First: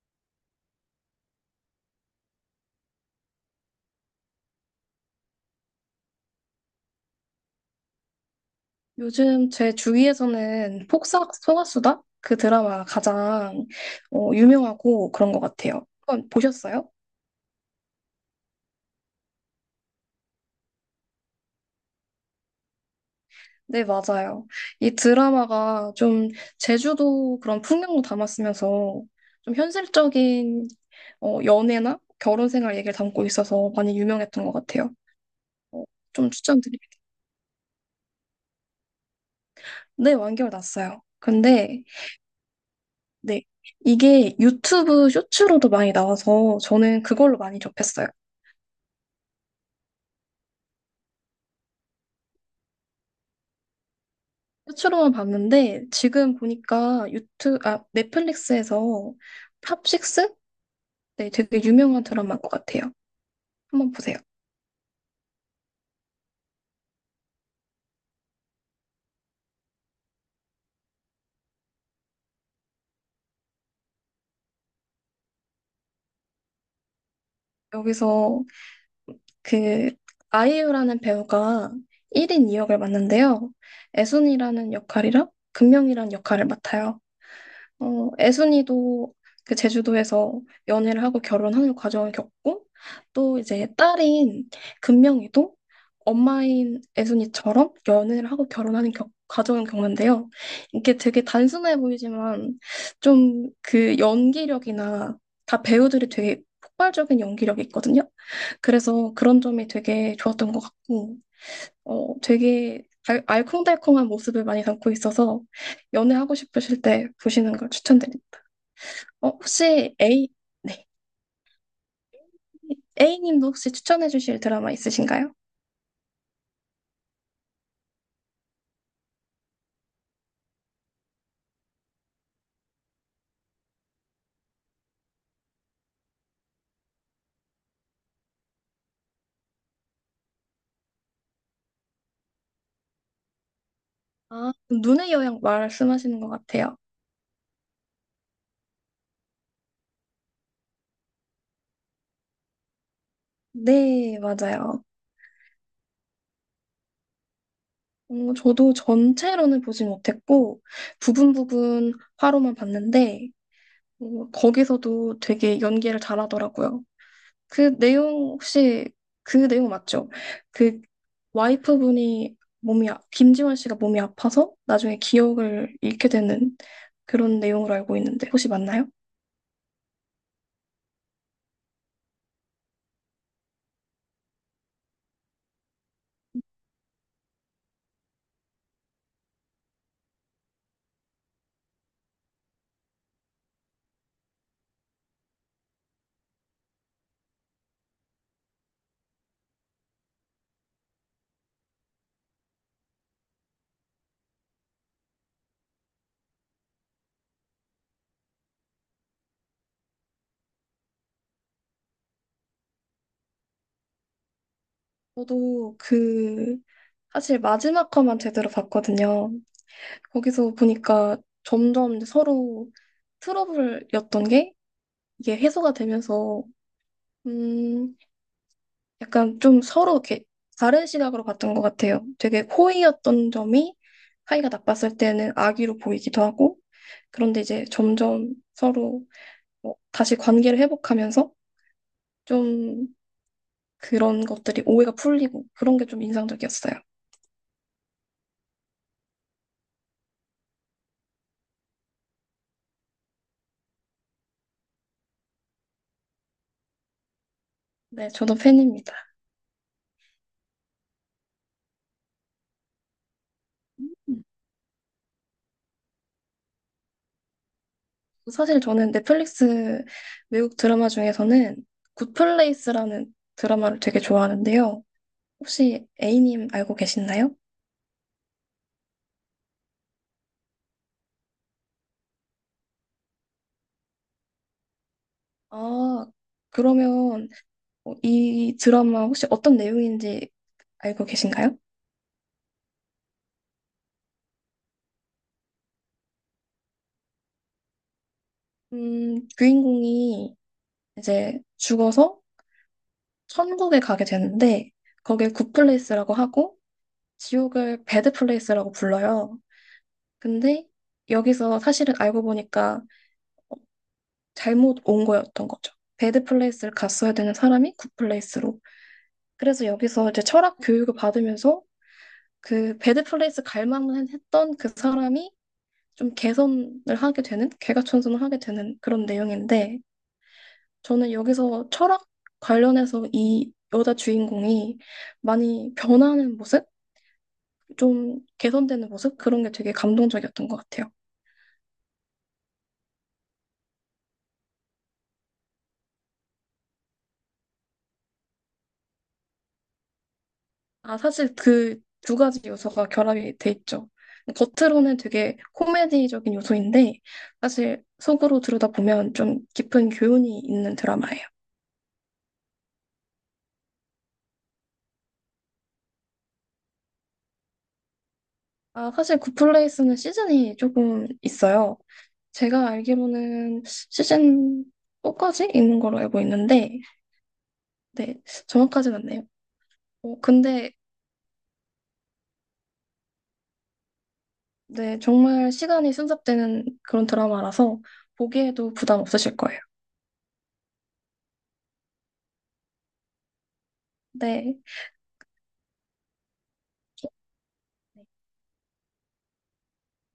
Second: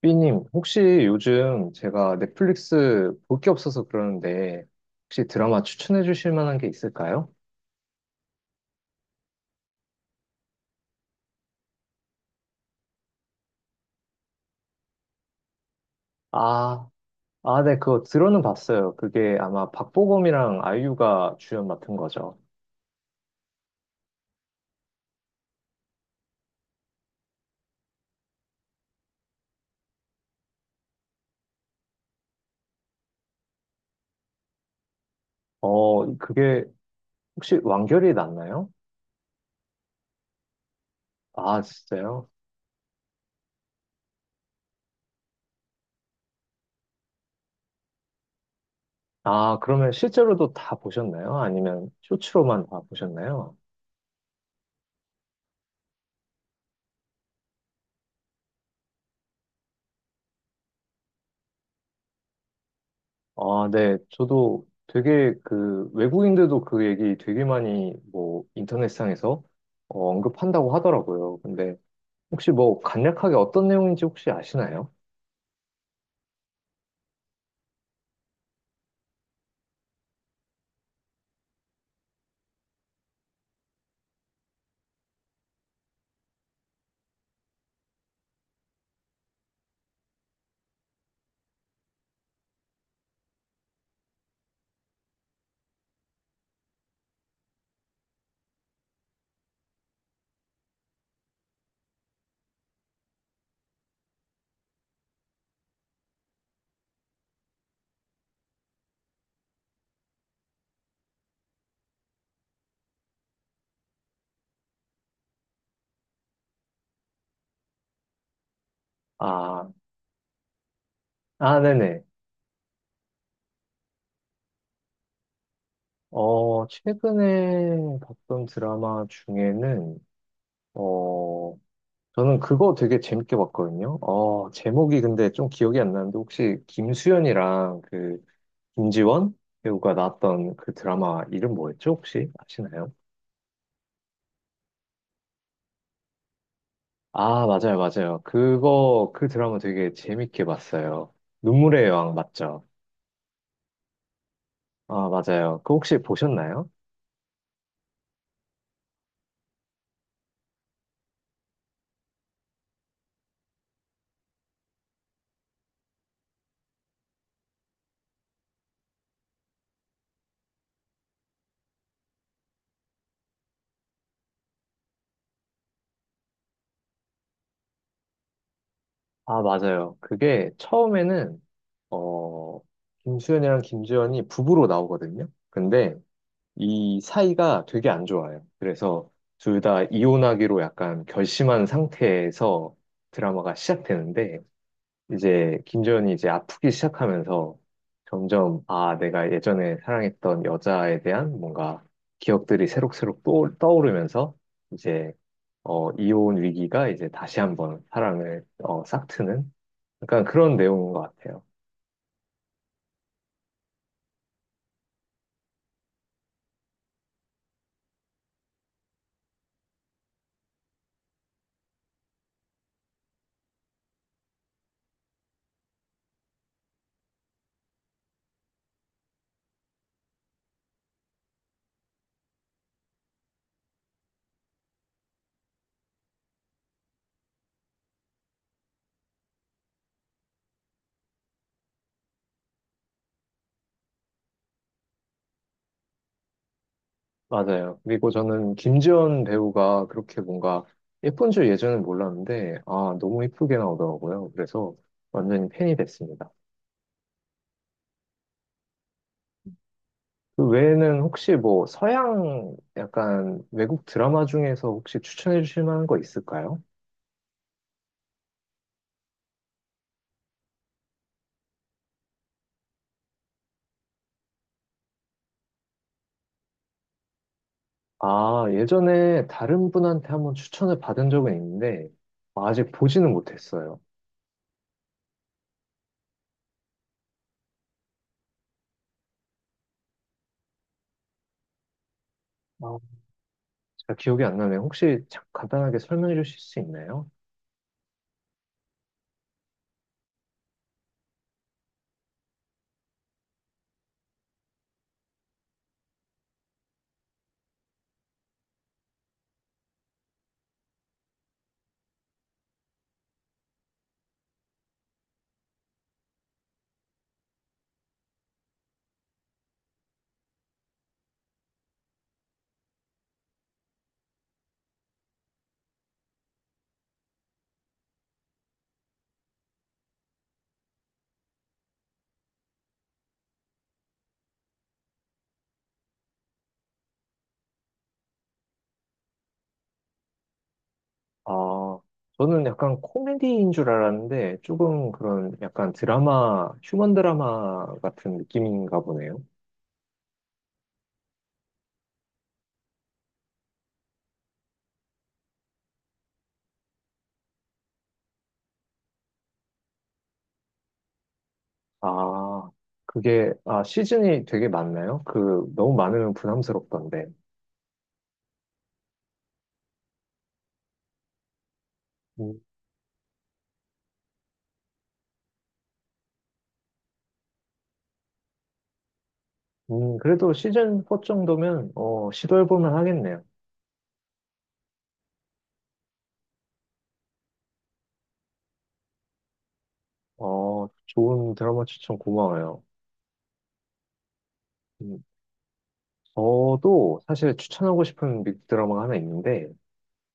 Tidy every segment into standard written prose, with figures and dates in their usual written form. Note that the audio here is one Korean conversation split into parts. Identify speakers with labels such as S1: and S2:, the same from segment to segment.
S1: 삐님, 혹시 요즘 제가 넷플릭스 볼 게 없어서 그러는데, 혹시 드라마 추천해 주실 만한 게 있을까요?
S2: 요즘 제 주위에서는 폭삭소가수다 그 드라마가 가장 유명하고 그런 것 같아요. 한번
S1: 아,
S2: 보셨어요?
S1: 네, 그거 들어는 봤어요. 그게 아마 박보검이랑 아이유가 주연 맡은 거죠.
S2: 네, 맞아요. 이 드라마가 좀 제주도 그런 풍경도 담았으면서 좀 현실적인 연애나 결혼 생활 얘기를 담고 있어서 많이 유명했던 것 같아요. 어,
S1: 어,
S2: 좀
S1: 그게
S2: 추천드립니다.
S1: 혹시 완결이 났나요?
S2: 네, 완결 났어요.
S1: 아,
S2: 근데
S1: 진짜요?
S2: 네, 이게 유튜브 쇼츠로도 많이 나와서 저는 그걸로 많이 접했어요.
S1: 아, 그러면 실제로도 다 보셨나요? 아니면 쇼츠로만 다 보셨나요?
S2: 끝으로만 봤는데 지금 보니까 유튜 아 넷플릭스에서 탑식스? 네, 되게 유명한 드라마인 것 같아요.
S1: 아,
S2: 한번
S1: 네.
S2: 보세요.
S1: 저도 되게 그 외국인들도 그 얘기 되게 많이 뭐 인터넷상에서 언급한다고 하더라고요. 근데 혹시 뭐 간략하게 어떤 내용인지 혹시 아시나요?
S2: 여기서 그 아이유라는 배우가 1인 2역을 맡는데요. 애순이라는 역할이랑 금명이라는 역할을 맡아요. 애순이도 그 제주도에서 연애를 하고 결혼하는 과정을 겪고 또 이제 딸인 금명이도 엄마인 애순이처럼 연애를 하고 결혼하는 과정을 겪는데요. 이게 되게 단순해 보이지만 좀 그 연기력이나 다 배우들이 되게 폭발적인 연기력이 있거든요. 그래서 그런 점이 되게 좋았던 것 같고 되게 알콩달콩한 모습을 많이 담고 있어서 연애하고 싶으실 때 보시는 걸 추천드립니다.
S1: 아,
S2: 혹시 A, 네.
S1: 아, 네네.
S2: A님도 혹시 추천해 주실 드라마 있으신가요?
S1: 어, 최근에 봤던 드라마 중에는 어, 저는 그거 되게 재밌게 봤거든요. 어, 제목이 근데 좀 기억이 안 나는데 혹시 김수현이랑 그 김지원 배우가 나왔던 그 드라마 이름 뭐였죠? 혹시 아시나요?
S2: 아, 눈의 여행 말씀하시는 것 같아요.
S1: 아, 맞아요, 맞아요. 그거, 그 드라마 되게 재밌게 봤어요. 눈물의 여왕 맞죠?
S2: 네, 맞아요.
S1: 아, 맞아요. 그 혹시 보셨나요?
S2: 저도 전체로는 보지 못했고 부분 부분 화로만 봤는데 거기서도 되게 연기를 잘하더라고요. 그 내용 혹시 그 내용 맞죠? 그 와이프분이 김지원 씨가 몸이 아파서 나중에 기억을 잃게 되는 그런 내용으로 알고 있는데 혹시 맞나요?
S1: 아, 맞아요. 그게 처음에는, 어, 김수현이랑 김주현이 부부로 나오거든요. 근데 이 사이가 되게 안 좋아요. 그래서 둘 다 이혼하기로 약간 결심한 상태에서 드라마가 시작되는데, 이제 김지현이 이제 아프기 시작하면서 점점 아 내가 예전에 사랑했던 여자에 대한 뭔가 기억들이 새록새록 또 떠오르면서 이제 어 이혼 위기가 이제 다시 한번 사랑을 어 싹트는 약간 그런 내용인 것 같아요.
S2: 저도 그 사실 마지막 화만 제대로 봤거든요. 거기서 보니까 점점 이제 서로 트러블이었던 게 이게 해소가 되면서 약간 좀 서로 이렇게 다른 시각으로 봤던 것 같아요. 되게 호의였던 점이 사이가 나빴을 때는 악의로 보이기도 하고, 그런데 이제 점점 서로 뭐 다시 관계를 회복하면서 좀 그런 것들이 오해가 풀리고 그런 게 좀 인상적이었어요.
S1: 맞아요. 그리고 저는 김지현 배우가 그렇게 뭔가 예쁜 줄 예전엔 몰랐는데 아 너무 예쁘게 나오더라고요. 그래서 완전히 팬이 됐습니다.
S2: 네, 저도 팬입니다.
S1: 그 외에는 혹시 뭐 서양 약간 외국
S2: 음.
S1: 드라마 중에서 혹시 추천해 주실 만한 거 있을까요?
S2: 사실 저는 넷플릭스 외국 드라마 중에서는 굿플레이스라는 드라마를 되게 좋아하는데요. 혹시 A님 알고 계시나요?
S1: 아, 예전에 다른 분한테 한번 추천을 받은 적은 있는데 아직 보지는 못했어요.
S2: 아, 그러면 이 드라마 혹시 어떤 내용인지 알고 계신가요?
S1: 아, 제가 기억이 안 나네요. 혹시 간단하게 설명해 주실 수 있나요?
S2: 주인공이 이제 죽어서 천국에 가게 되는데, 거길 굿플레이스라고 하고, 지옥을 배드플레이스라고 불러요. 근데 여기서 사실은 알고 보니까 잘못 온 거였던 거죠. 배드플레이스를 갔어야 되는 사람이 굿플레이스로. 그래서 여기서 이제 철학 교육을 받으면서 그 배드플레이스 갈 만했던 그 사람이 좀 개선을 하게 되는, 개과천선을 하게 되는 그런 내용인데, 저는 여기서 철학 관련해서 이 여자 주인공이 많이 변하는 모습? 좀 개선되는 모습? 그런 게 되게 감동적이었던 것 같아요.
S1: 아, 저는 약간 코미디인 줄 알았는데 조금 그런 약간 드라마, 휴먼 드라마 같은 느낌인가 보네요.
S2: 아, 사실 그 두 가지 요소가 결합이 돼 있죠. 겉으로는 되게 코미디적인 요소인데, 사실 속으로 들여다보면 좀 깊은 교훈이 있는 드라마예요.
S1: 아, 그게, 아, 시즌이 되게 많나요? 그, 너무 많으면 부담스럽던데.
S2: 아, 사실 굿플레이스는 시즌이 조금 있어요.
S1: 음,
S2: 제가 알기로는 시즌 4까지 있는 걸로 알고 있는데, 네, 정확하진 않네요. 어,
S1: 그래도
S2: 근데,
S1: 시즌 4 정도면, 어, 시도해보면 하겠네요.
S2: 네, 정말 시간이 순삭되는 그런 드라마라서 보기에도 부담 없으실 거예요.
S1: 어, 좋은 드라마 추천 고마워요.
S2: 네.
S1: 음, 저도 사실 추천하고 싶은 빅 드라마가 하나 있는데,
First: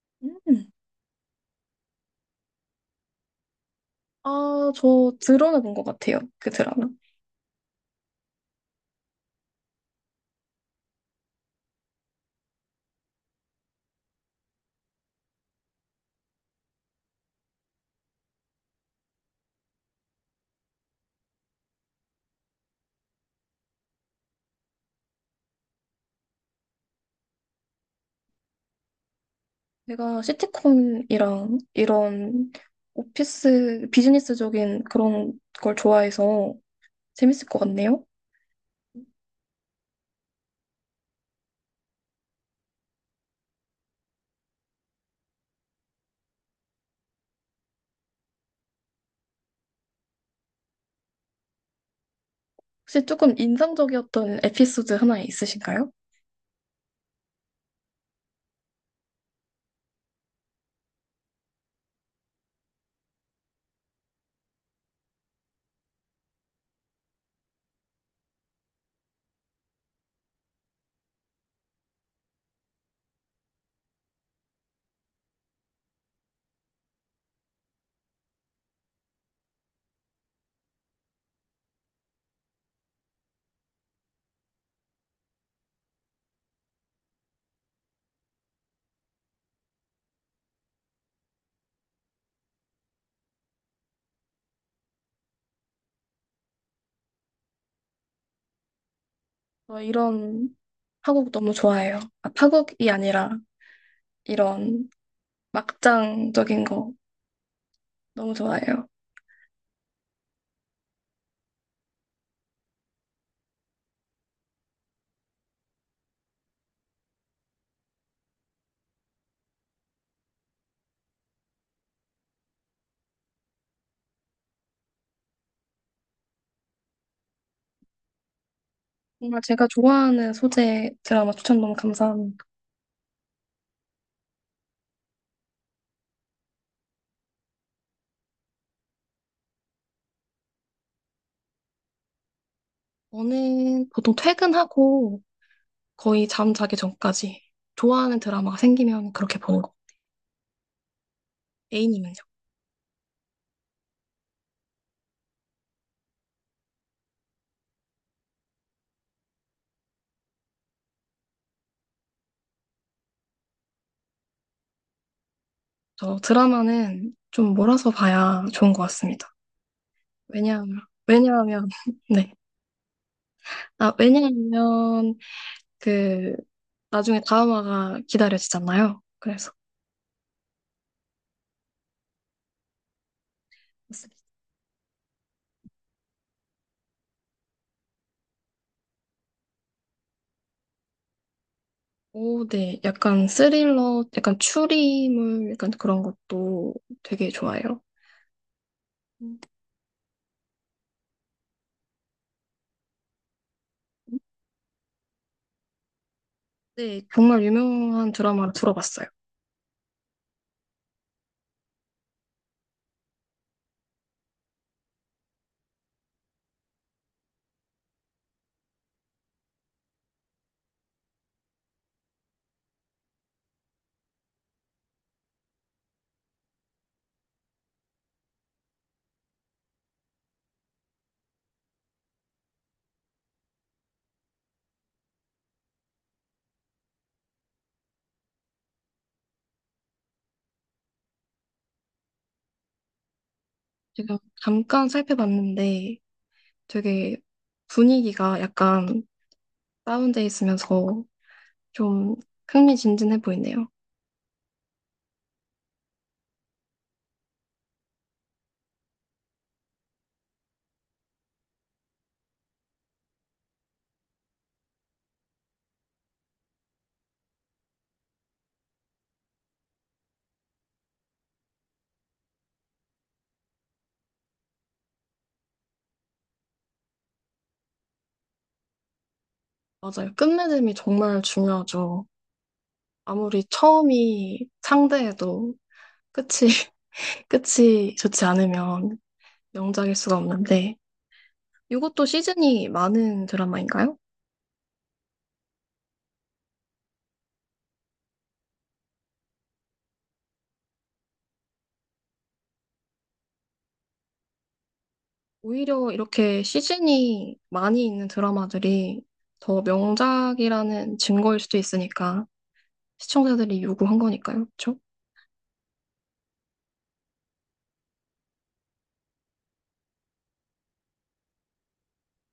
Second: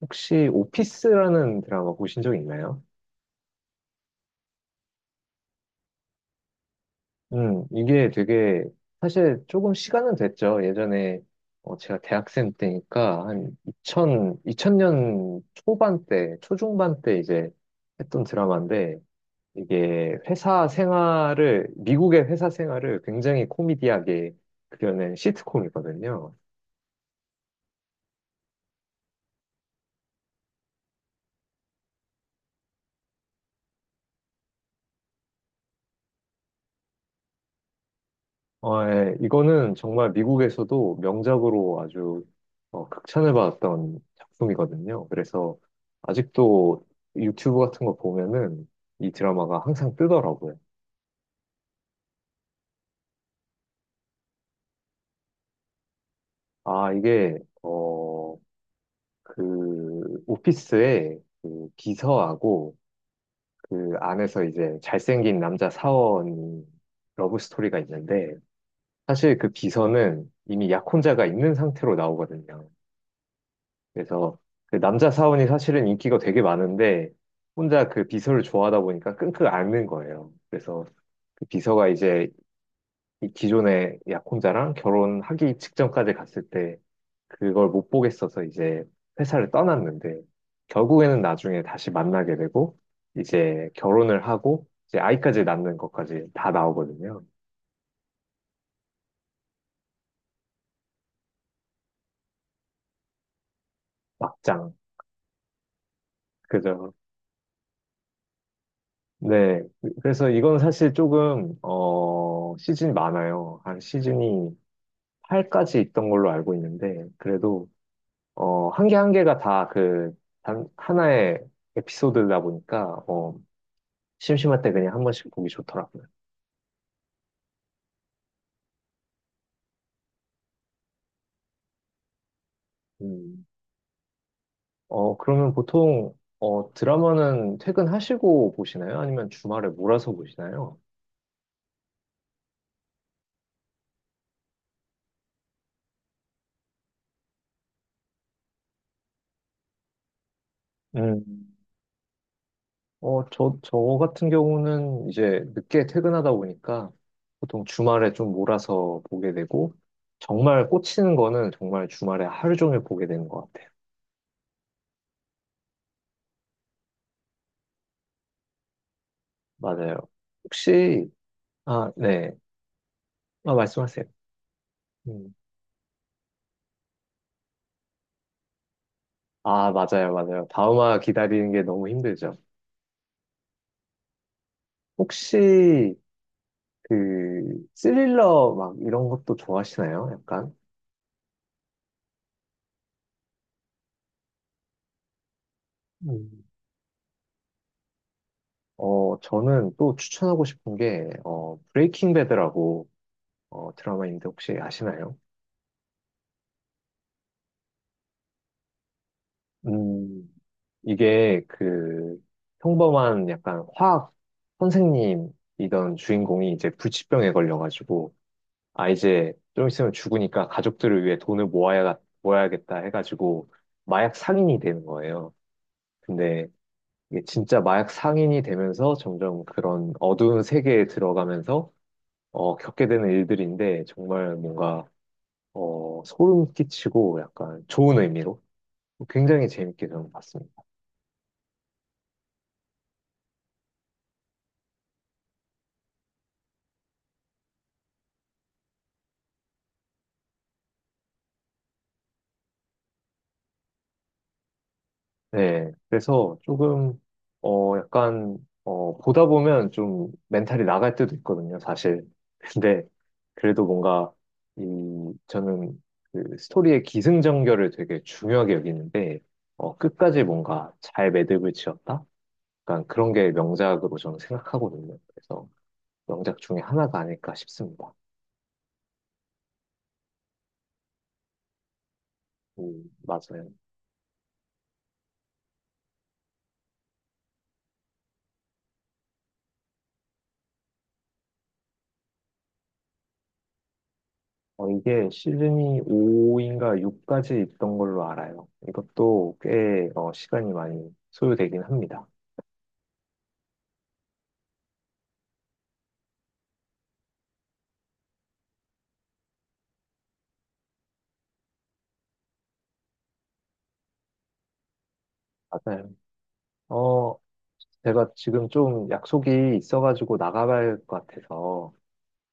S1: 혹시
S2: 음.
S1: 오피스라는 드라마 보신 적 있나요?
S2: 아, 저 드러내 본것 같아요. 그 드라마.
S1: 이게 되게, 사실 조금 시간은 됐죠. 예전에, 어, 제가 대학생 때니까, 한 2000, 2000년 초반 때, 초중반 때 이제 했던 드라마인데, 이게 회사 생활을, 미국의 회사 생활을 굉장히 코미디하게 그려낸 시트콤이거든요.
S2: 제가 시트콤이랑 이런 오피스, 비즈니스적인 그런 걸 좋아해서 재밌을 것 같네요.
S1: 어, 예. 이거는 정말 미국에서도 명작으로 아주 극찬을 받았던 작품이거든요. 그래서 아직도 유튜브 같은 거 보면은 이 드라마가 항상 뜨더라고요.
S2: 혹시 조금 인상적이었던 에피소드 하나 있으신가요?
S1: 아, 이게, 어, 그, 오피스에 그 비서하고 그 안에서 이제 잘생긴 남자 사원 러브 스토리가 있는데 사실 그 비서는 이미 약혼자가 있는 상태로 나오거든요. 그래서 그 남자 사원이 사실은 인기가 되게 많은데 혼자 그 비서를 좋아하다 보니까 끙끙 앓는 거예요. 그래서 그 비서가 이제 이 기존의 약혼자랑 결혼하기 직전까지 갔을 때 그걸 못 보겠어서 이제 회사를 떠났는데 결국에는 나중에 다시 만나게 되고 이제 결혼을 하고 이제 아이까지 낳는 것까지 다 나오거든요.
S2: 저 이런 파국 너무 좋아해요. 아, 파국이 아니라
S1: 막장.
S2: 이런 막장적인
S1: 그죠.
S2: 거 너무 좋아해요.
S1: 네. 그래서 이건 사실 조금, 시즌이 많아요. 한 시즌이 팔까지 있던 걸로 알고 있는데, 그래도, 어, 한 개 한 개가 다 그, 단, 하나의 에피소드다 보니까, 어, 심심할 때 그냥 한 번씩 보기 좋더라고요.
S2: 정말 제가 좋아하는 소재 드라마 추천 너무 감사합니다.
S1: 음. 어, 그러면 보통, 어, 드라마는 퇴근하시고 보시나요? 아니면 주말에 몰아서 보시나요?
S2: 저는 보통 퇴근하고 거의 잠 자기 전까지 좋아하는 드라마가 생기면 그렇게 보는 거.
S1: 음.
S2: A님은요?
S1: 저 같은 경우는 이제 늦게 퇴근하다 보니까 보통 주말에 좀 몰아서 보게 되고, 정말 꽂히는 거는 정말 주말에 하루 종일 보게 되는 것 같아요.
S2: 저 드라마는 좀 몰아서 봐야 좋은 것 같습니다.
S1: 맞아요.
S2: 왜냐하면,
S1: 혹시,
S2: 왜냐하면,
S1: 아, 네.
S2: 네.
S1: 아,
S2: 아,
S1: 말씀하세요.
S2: 왜냐하면
S1: 음.
S2: 그 나중에 다음화가 기다려지잖아요. 그래서
S1: 아, 맞아요, 맞아요. 다음화 기다리는 게 너무 힘들죠. 혹시, 그, 스릴러 막 이런 것도 좋아하시나요? 약간?
S2: 오, 네, 약간 스릴러, 약간 추리물, 약간 그런
S1: 음.
S2: 것도 되게 좋아해요.
S1: 어,
S2: 음.
S1: 저는 또 추천하고 싶은 게, 어, 브레이킹 배드라고, 드라마인데 혹시 아시나요?
S2: 네, 정말 유명한 드라마를 들어봤어요.
S1: 음, 이게 그, 평범한 약간 화학 선생님이던 주인공이 이제 불치병에 걸려가지고, 아, 이제 좀 있으면 죽으니까 가족들을 위해 돈을 모아야, 모아야겠다 해가지고 마약 상인이 되는 거예요. 근데 이게 진짜 마약 상인이 되면서 점점 그런 어두운 세계에 들어가면서 겪게 되는 일들인데 정말 뭔가 소름 끼치고 약간 좋은 의미로 굉장히 재밌게 저는 봤습니다.
S2: 제가 잠깐 살펴봤는데 되게 분위기가 약간 다운돼 있으면서 좀 흥미진진해 보이네요.
S1: 네, 그래서 조금, 어, 약간, 어, 보다 보면 좀 멘탈이 나갈 때도 있거든요, 사실. 근데 그래도 뭔가, 이, 저는 그 스토리의 기승전결을 되게 중요하게 여기는데, 어, 끝까지 뭔가 잘 매듭을 지었다? 약간 그런 게 명작으로 저는 생각하거든요. 그래서 명작 중에 하나가 아닐까 싶습니다.
S2: 맞아요. 끝맺음이 정말 중요하죠. 아무리
S1: 맞아요.
S2: 처음이 상대해도 끝이, 끝이 좋지 않으면 명작일 수가 없는데. 이것도 시즌이 많은 드라마인가요?
S1: 어, 이게 시즌이 5인가 6까지 있던 걸로 알아요. 이것도 꽤 어, 시간이 많이 소요되긴 합니다.
S2: 오히려 이렇게 시즌이 많이 있는 드라마들이 더 명작이라는 증거일 수도 있으니까 시청자들이 요구한 거니까요. 그렇죠?
S1: 맞아요. 어, 제가 지금 좀 약속이 있어가지고 나가봐야 할 것 같아서,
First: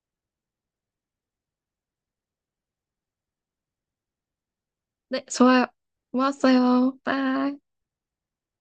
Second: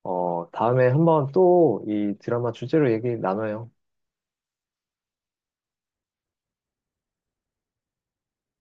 S1: 어, 다음에 한번 또 이 드라마 주제로 얘기 나눠요.
S2: 네, 좋아요. 고맙어요. 빠이.